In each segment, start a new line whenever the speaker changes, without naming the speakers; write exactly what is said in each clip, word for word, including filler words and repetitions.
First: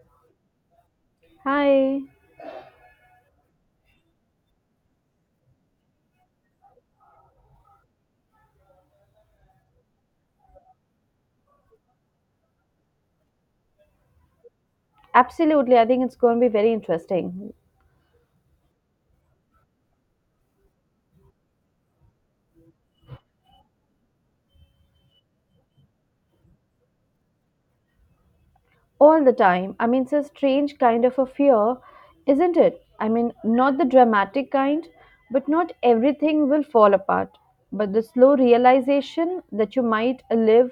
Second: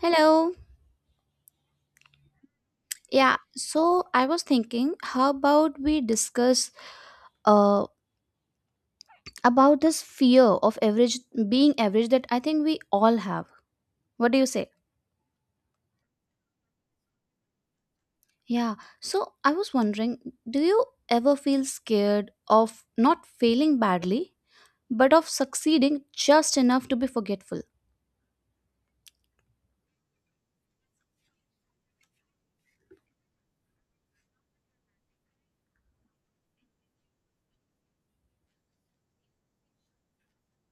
Hello.
Hi.
Yeah, so I was thinking, how about we discuss uh, about this fear of average being average that I think we all have. What do you say?
Absolutely. I think it's going to be very interesting.
Yeah, so I was wondering, do you ever feel scared of not failing badly, but of succeeding just enough to be forgetful?
All the time. I mean, it's a strange kind of a fear, isn't it? I mean, not the dramatic kind, but not everything will fall apart. But the slow realization that you might live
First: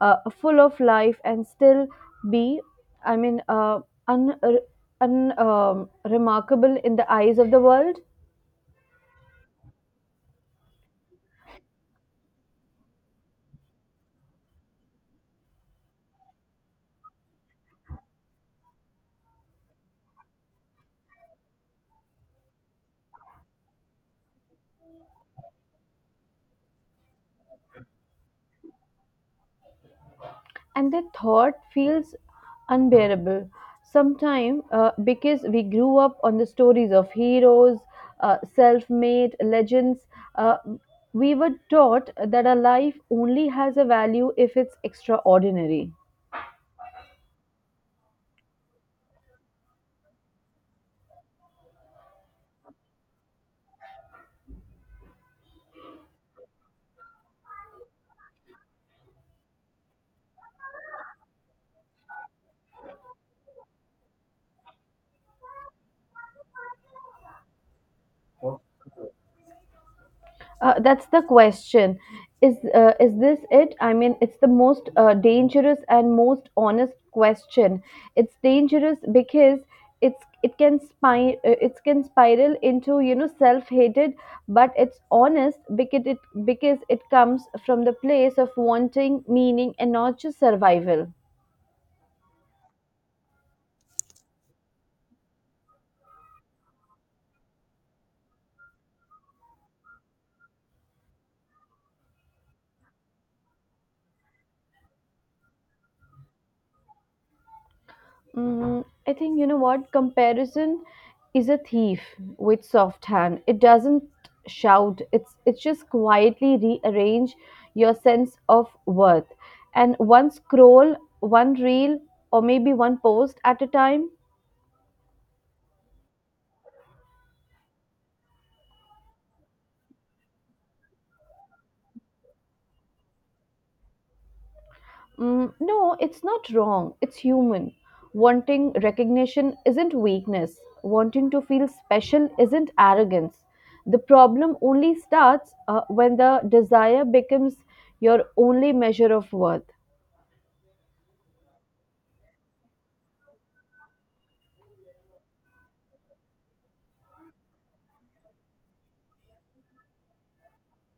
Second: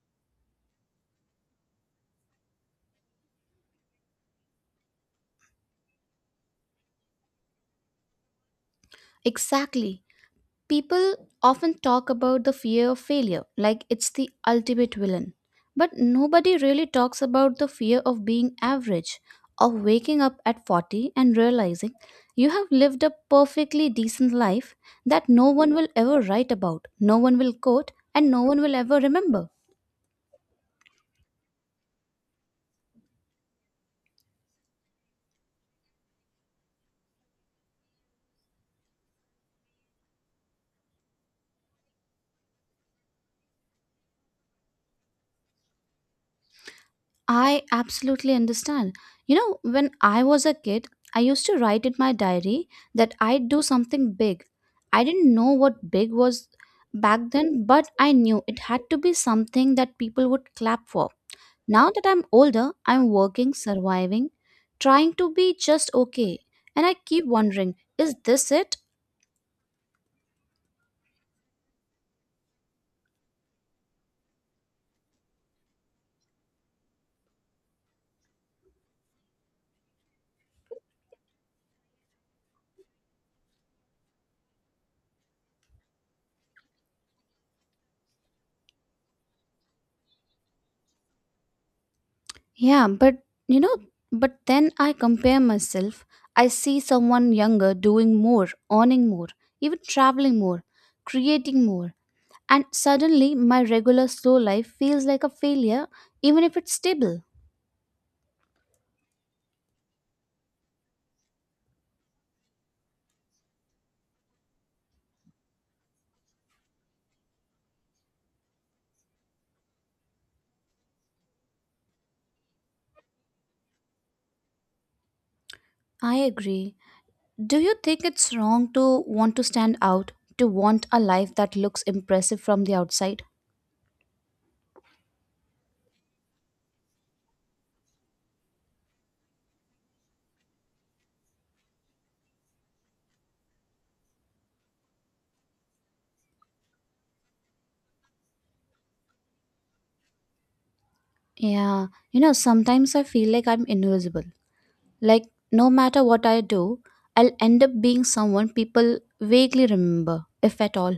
uh, full of life and still be, I mean, uh, un, un, um, remarkable in the eyes of the world.
Exactly. People often talk about the fear of failure like it's the ultimate villain. But nobody really talks about the fear of being average, of waking up at forty and realizing you have lived a perfectly decent life that no one will ever write about, no one will quote, and no one will ever remember.
And the thought feels unbearable sometimes uh, because we grew up on the stories of heroes, uh, self-made legends. uh, we were taught that a life only has a value if it's extraordinary.
I absolutely understand. You know, when I was a kid, I used to write in my diary that I'd do something big. I didn't know what big was back then, but I knew it had to be something that people would clap for. Now that I'm older, I'm working, surviving, trying to be just okay. And I keep wondering, is this it?
Uh, that's the question. Is uh, is this it? I mean, it's the most uh, dangerous and most honest question. It's dangerous because it's it can spy, uh, it can spiral into, you know, self hated, but it's honest because it because it comes from the place of wanting meaning and not just survival.
Yeah, but you know, but then I compare myself. I see someone younger doing more, earning more, even traveling more, creating more, and suddenly my regular slow life feels like a failure, even if it's stable.
Mm, I think, you know what? Comparison is a thief with soft hand. It doesn't shout. It's it's just quietly rearrange your sense of worth. And one scroll, one reel, or maybe one post at a time.
I agree. Do you think it's wrong to want to stand out, to want a life that looks impressive from the outside?
Mm, no, it's not wrong. It's human. Wanting recognition isn't weakness. Wanting to feel special isn't arrogance. The problem only starts uh, when the desire becomes your only measure of worth.
Yeah, you know, sometimes I feel like I'm invisible. Like, no matter what I do, I'll end up being someone people vaguely remember, if at all.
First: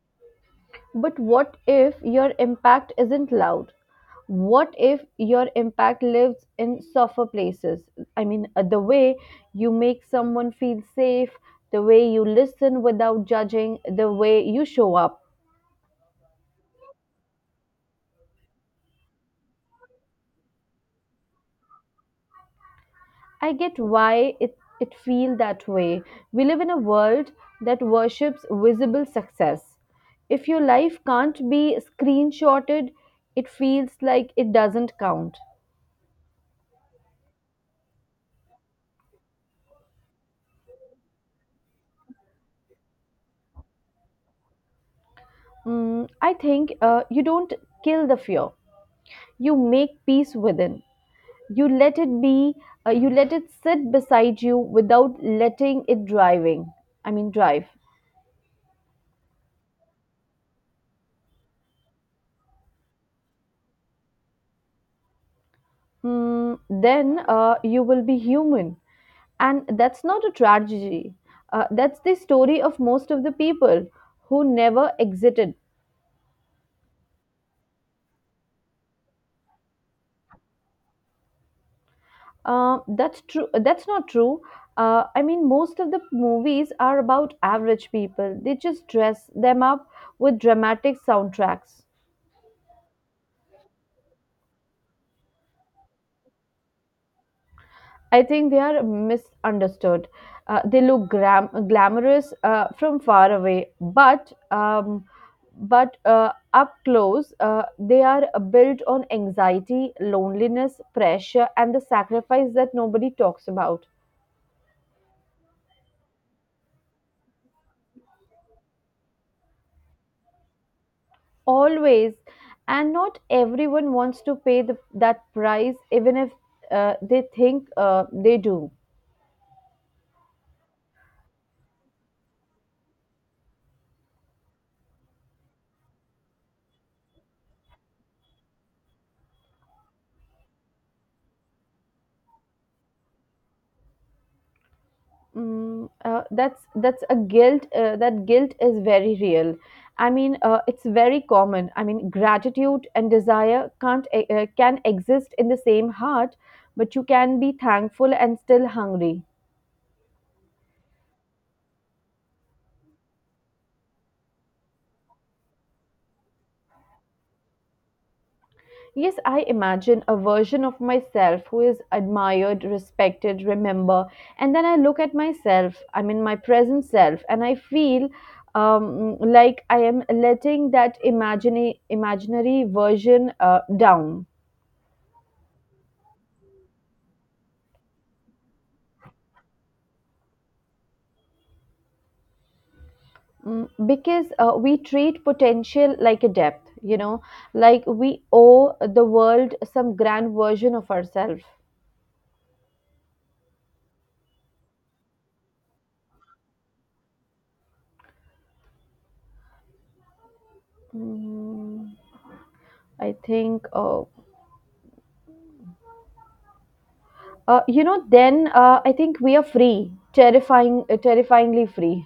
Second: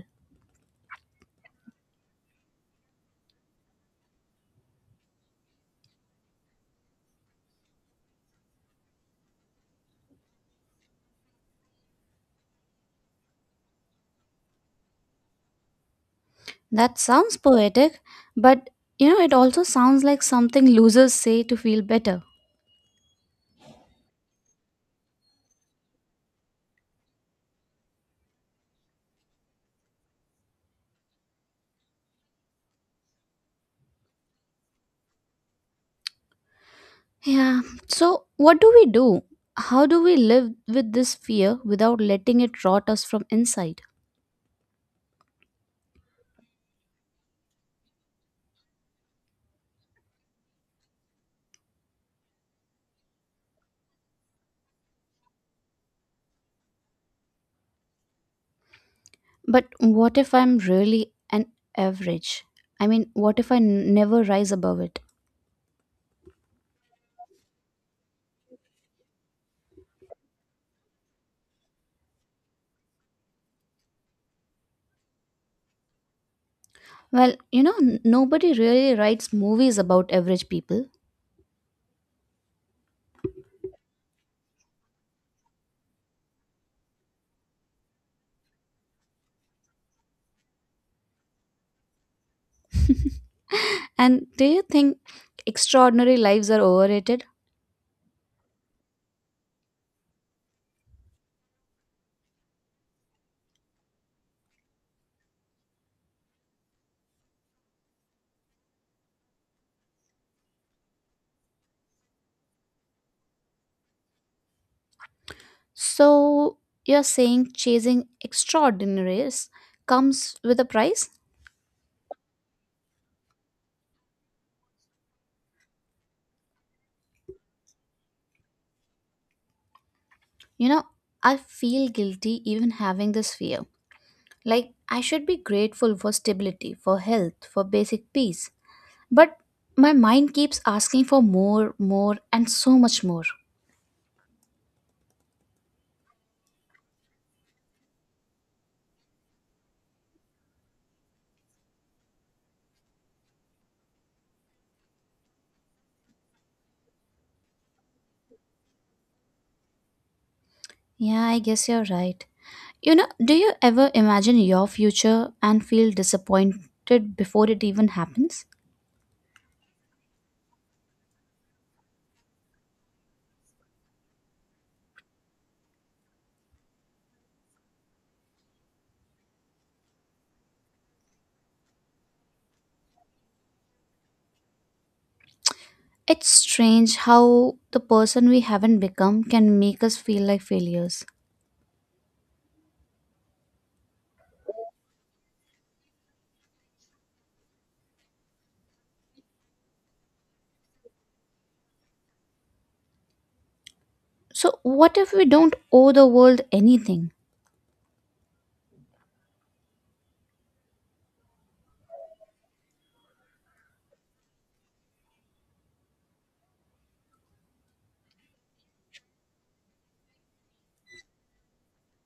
But what if your impact isn't loud? What if your impact lives in softer places? I mean, uh, the way you make someone feel safe, the way you listen without judging, the way you show up.
That sounds poetic, but you know, it also sounds like something losers say to feel better.
I get why it, it feels that way. We live in a world that worships visible success. If your life can't be screenshotted, it feels like it doesn't count.
Yeah, so what do we do? How do we live with this fear without letting it rot us from inside?
Mm, I think uh, you don't kill the fear. You make peace within. You let it be. Uh, you let it sit beside you without letting it driving. I mean, drive.
But what if I'm really an average? I mean, what if I n- never rise above it?
Mm, then uh, you will be human. And that's not a tragedy. Uh, that's the story of most of the people who never exited.
Well, you know, n- nobody really writes movies about average people.
Uh, that's true. That's not true. Uh, I mean, most of the movies are about average people. They just dress them up with dramatic soundtracks.
And do you think extraordinary lives are overrated?
I think they are misunderstood. Uh, they look gram- glamorous uh, from far away, but um, but uh, up close, uh, they are built on anxiety, loneliness, pressure, and the sacrifice that nobody talks about.
So you're saying chasing extraordinaries comes with a price?
Always, and not everyone wants to pay the, that price, even if uh, they think uh, they do.
You know, I feel guilty even having this fear. Like, I should be grateful for stability, for health, for basic peace. But my mind keeps asking for more, more, and so much more.
Mm, uh, that's that's a guilt. Uh, that guilt is very real. I mean, uh, it's very common. I mean, gratitude and desire can't e- uh, can exist in the same heart, but you can be thankful and still hungry.
Yeah, I guess you're right. You know, do you ever imagine your future and feel disappointed before it even happens?
Yes, I imagine a version of myself who is admired, respected, remember, and then I look at myself. I mean, my present self, and I feel um, like I am letting that imagine imaginary version uh, down.
It's strange how the person we haven't become can make us feel like failures.
Mm, because uh, we treat potential like a depth, you know, like we owe the world some grand version of ourselves.
So, what if we don't owe the world anything?
Mm, I think, uh, uh, you know, then uh, I think we are free, terrifying, uh, terrifyingly free.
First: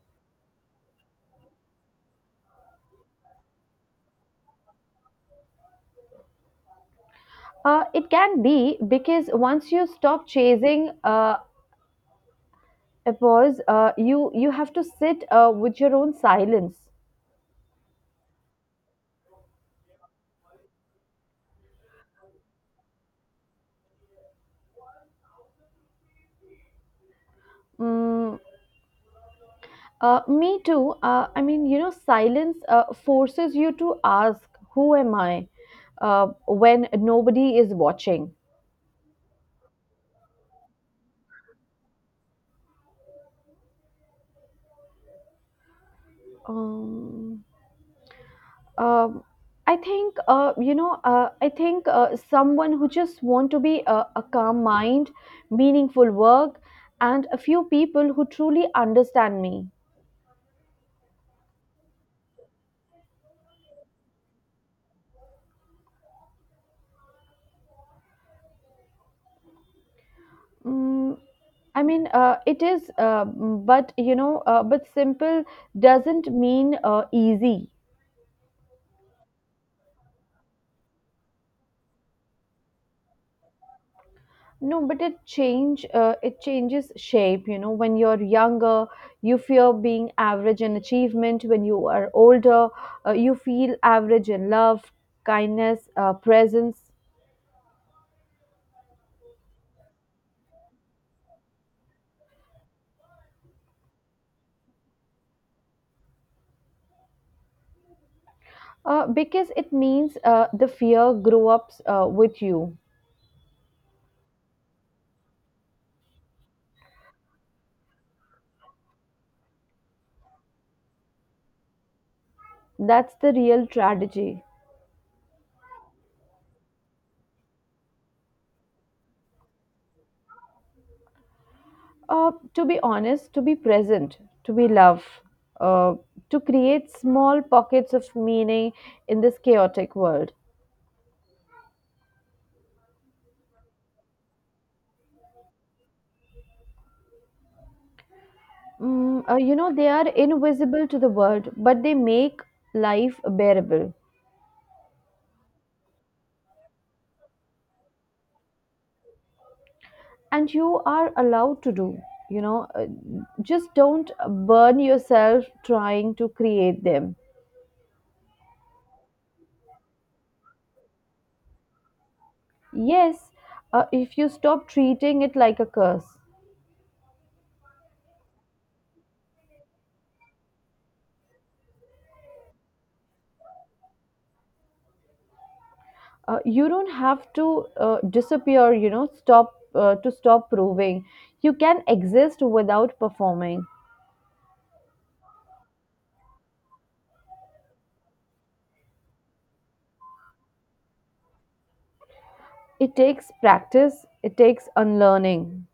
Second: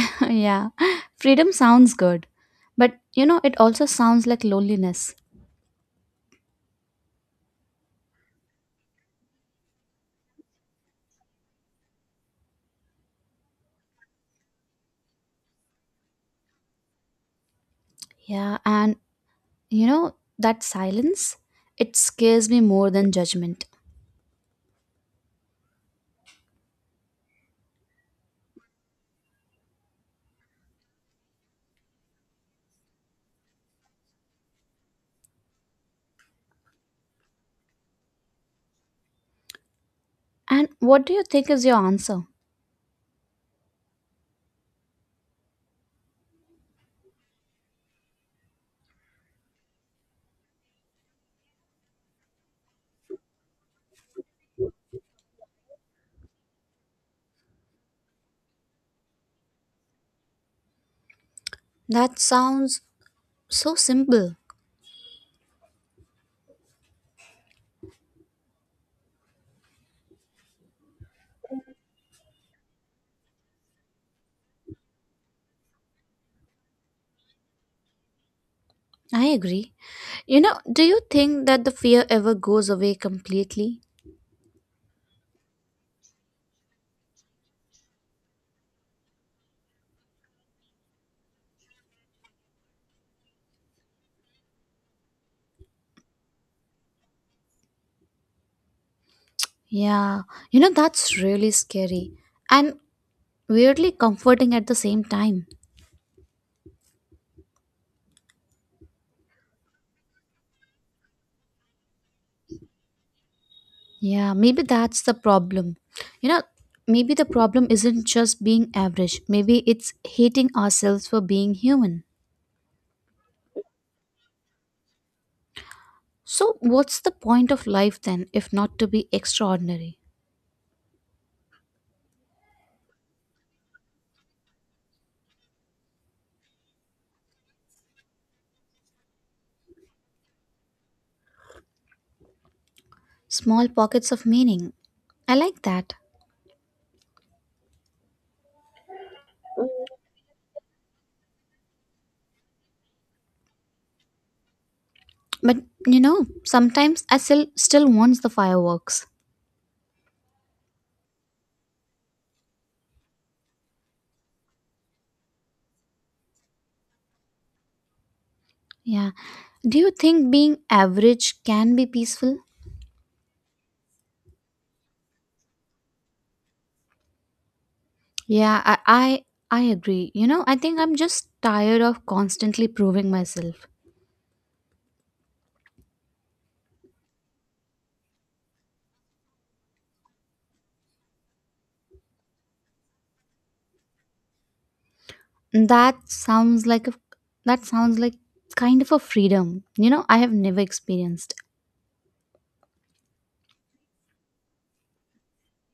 Yeah, freedom sounds good, but you know, it also sounds like loneliness.
Uh, it can be because once you stop chasing uh, a pause, uh, you you have to sit uh, with your own silence.
Yeah, and you know, that silence, it scares me more than judgment.
Mm, Uh, me too. Uh, I mean, you know, silence uh, forces you to ask, "Who am I?" Uh, when nobody is watching.
And what do you think is your answer?
Um, um, I think, uh, you know. Uh, I think uh, someone who just want to be a, a calm mind, meaningful work, and a few people who truly understand me.
That sounds so simple.
Mm, I mean, uh, it is, uh, but you know, uh, but simple doesn't mean uh, easy.
I agree. You know, do you think that the fear ever goes away completely?
No, but it change uh, it changes shape. You know, when you're younger, you fear being average in achievement. When you are older, uh, you feel average in love, kindness, uh, presence.
Yeah, you know, that's really scary and weirdly comforting at the same time.
Uh, because it means uh, the fear grew up uh, with you.
Yeah, maybe that's the problem. You know, maybe the problem isn't just being average, maybe it's hating ourselves for being human.
That's the real tragedy.
So, what's the point of life then if not to be extraordinary?
Uh, to be honest, to be present, to be love, uh, to create small pockets of meaning in this chaotic world.
Small pockets of meaning. I like that.
Mm, uh, you know, they are invisible to the world, but they make life bearable.
But, you know, sometimes I still, still wants the fireworks.
And you are allowed to do, you know, uh, just don't burn yourself trying to create them.
Yeah. Do you think being average can be peaceful?
Yes, uh, if you stop treating it like a curse.
Yeah, I, I I agree. You know, I think I'm just tired of constantly proving myself.
Uh, you don't have to uh, disappear, you know, stop uh, to stop proving. You can exist without performing.
That sounds like a that sounds like kind of a freedom. You know, I have never experienced.
It takes practice, it takes unlearning.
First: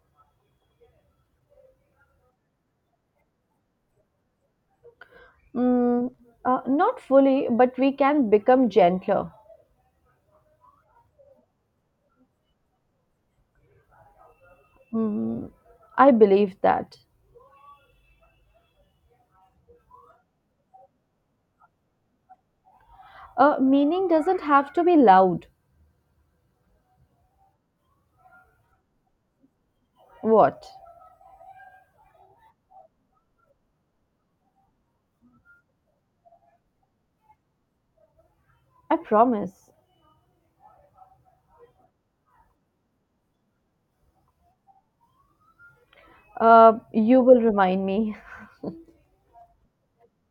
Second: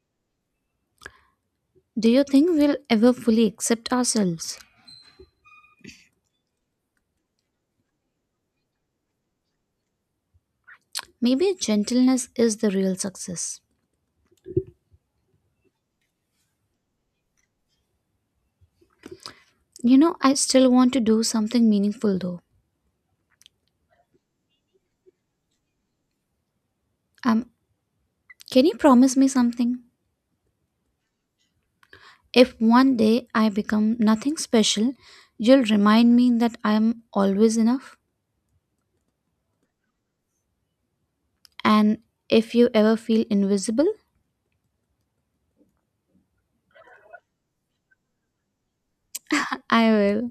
Do you think we'll ever fully accept ourselves?
Mm, uh, not fully, but we can become gentler.
Maybe gentleness is the real success.
Mm, I believe that.
You know, I still want to do something meaningful though.
Uh, meaning doesn't have to be loud.
Um, can you promise me something?
What?
If one day I become nothing special, you'll remind me that I'm always enough.
I promise.
And if you ever feel invisible,
Uh, you will remind me.
I will.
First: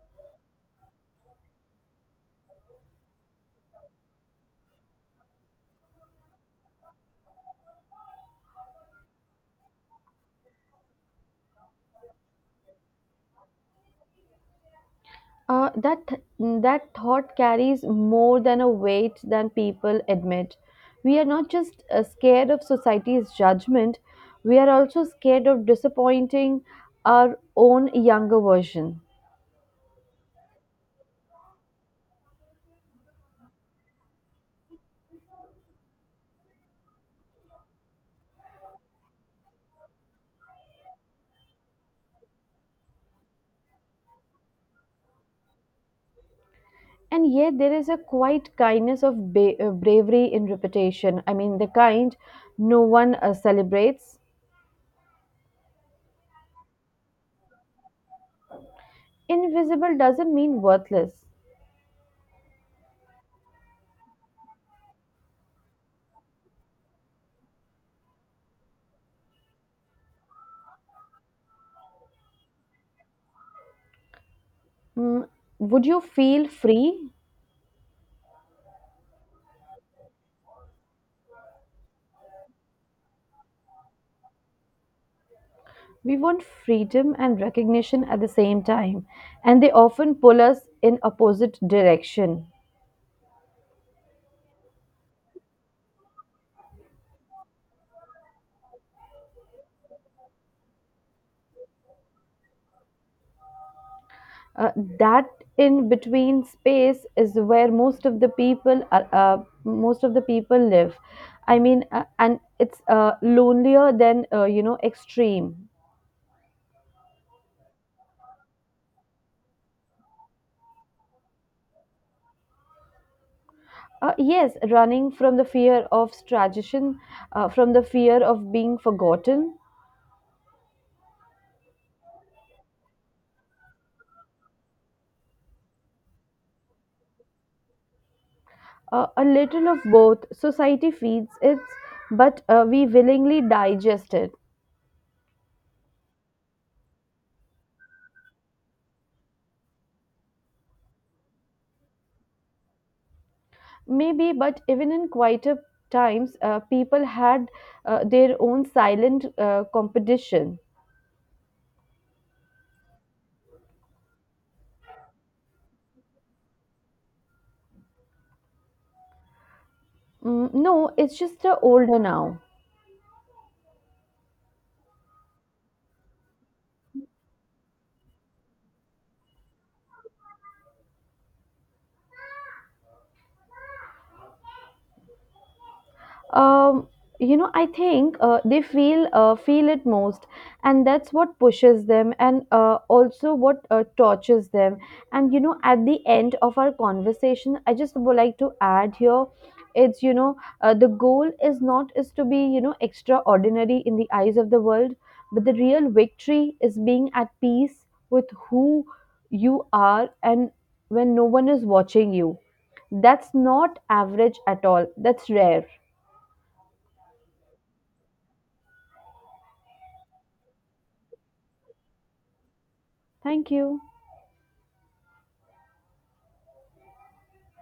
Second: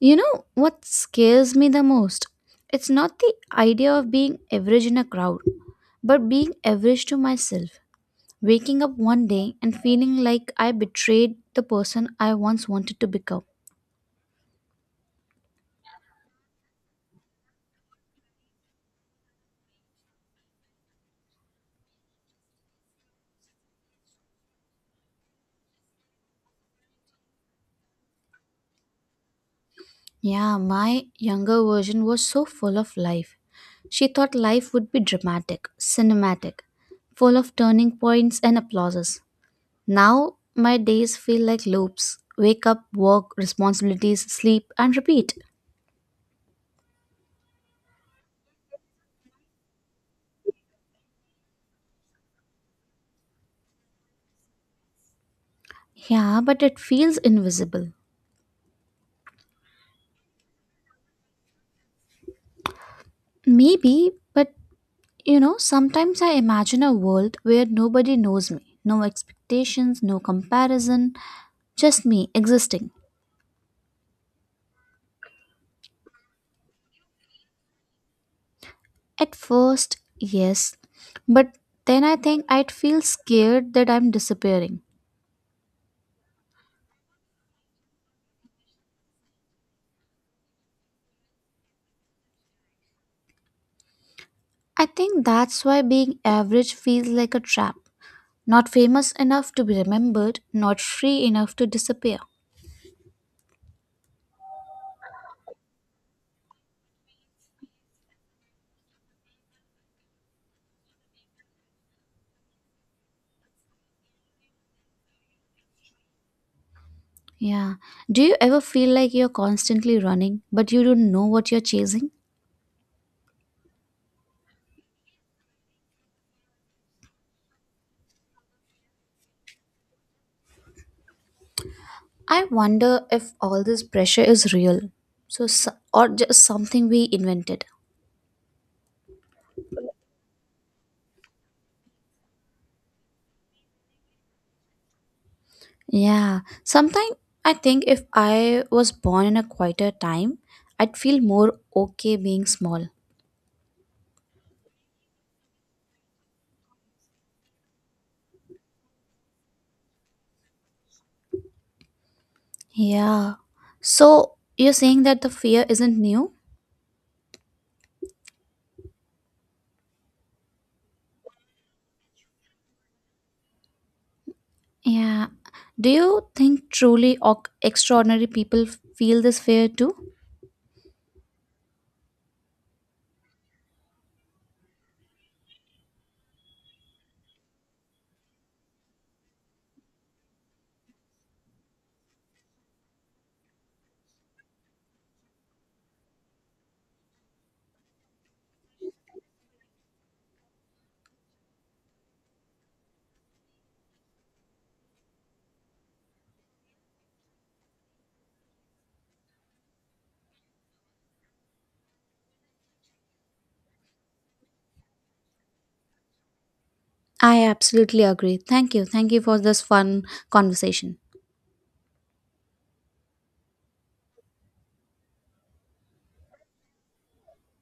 You know what scares me the most? It's not the idea of being average in a crowd, but being average to myself. Waking up one day and feeling like I betrayed the person I once wanted to become.
Uh, that that thought carries more than a weight than people admit. We are not just uh, scared of society's judgment. We are also scared of disappointing our own younger version.
Yeah, my younger version was so full of life. She thought life would be dramatic, cinematic, full of turning points and applauses. Now my days feel like loops wake up, work, responsibilities, sleep, and repeat.
And yet there is a quiet kindness of ba- uh, bravery in reputation. I mean the kind no one uh, celebrates.
Yeah, but it feels invisible.
Invisible doesn't mean worthless.
Maybe, but you know, sometimes I imagine a world where nobody knows me, no expectations, no comparison, just me existing.
Mm, would you feel free?
At first, yes, but then I think I'd feel scared that I'm disappearing.
We want freedom and recognition at the same time, and they often pull us in opposite direction.
I think that's why being average feels like a trap. Not famous enough to be remembered, not free enough to disappear.
Uh, that in between space is where most of the people are, uh, most of the people live. I mean, uh, and it's uh, lonelier than, uh, you know, extreme.
Yeah. Do you ever feel like you're constantly running, but you don't know what you're chasing?
Uh, yes, running from the fear of tradition, uh, from the fear of being forgotten.
I wonder if all this pressure is real. So, so- or just something we invented.
Uh, a little of both. Society feeds it, but uh, we willingly digest it.
Yeah. Sometimes I think if I was born in a quieter time, I'd feel more okay being small.
Maybe, but even in quieter times, uh, people had uh, their own silent uh, competition.
Yeah. So, you're saying that the fear isn't new?
Mm, no, it's just uh, older now.
Yeah. Do you think truly oc- extraordinary people f- feel this fear too?
um, you know, I think, uh, they feel uh, feel it most, and that's what pushes them, and uh, also what uh, tortures them. And you know, at the end of our conversation, I just would like to add here, it's, you know, uh, the goal is not is to be, you know, extraordinary in the eyes of the world, but the real victory is being at peace with who you are, and when no one is watching you, that's not average at all. That's rare.
I absolutely agree. Thank you. Thank you for this fun conversation.
Thank you.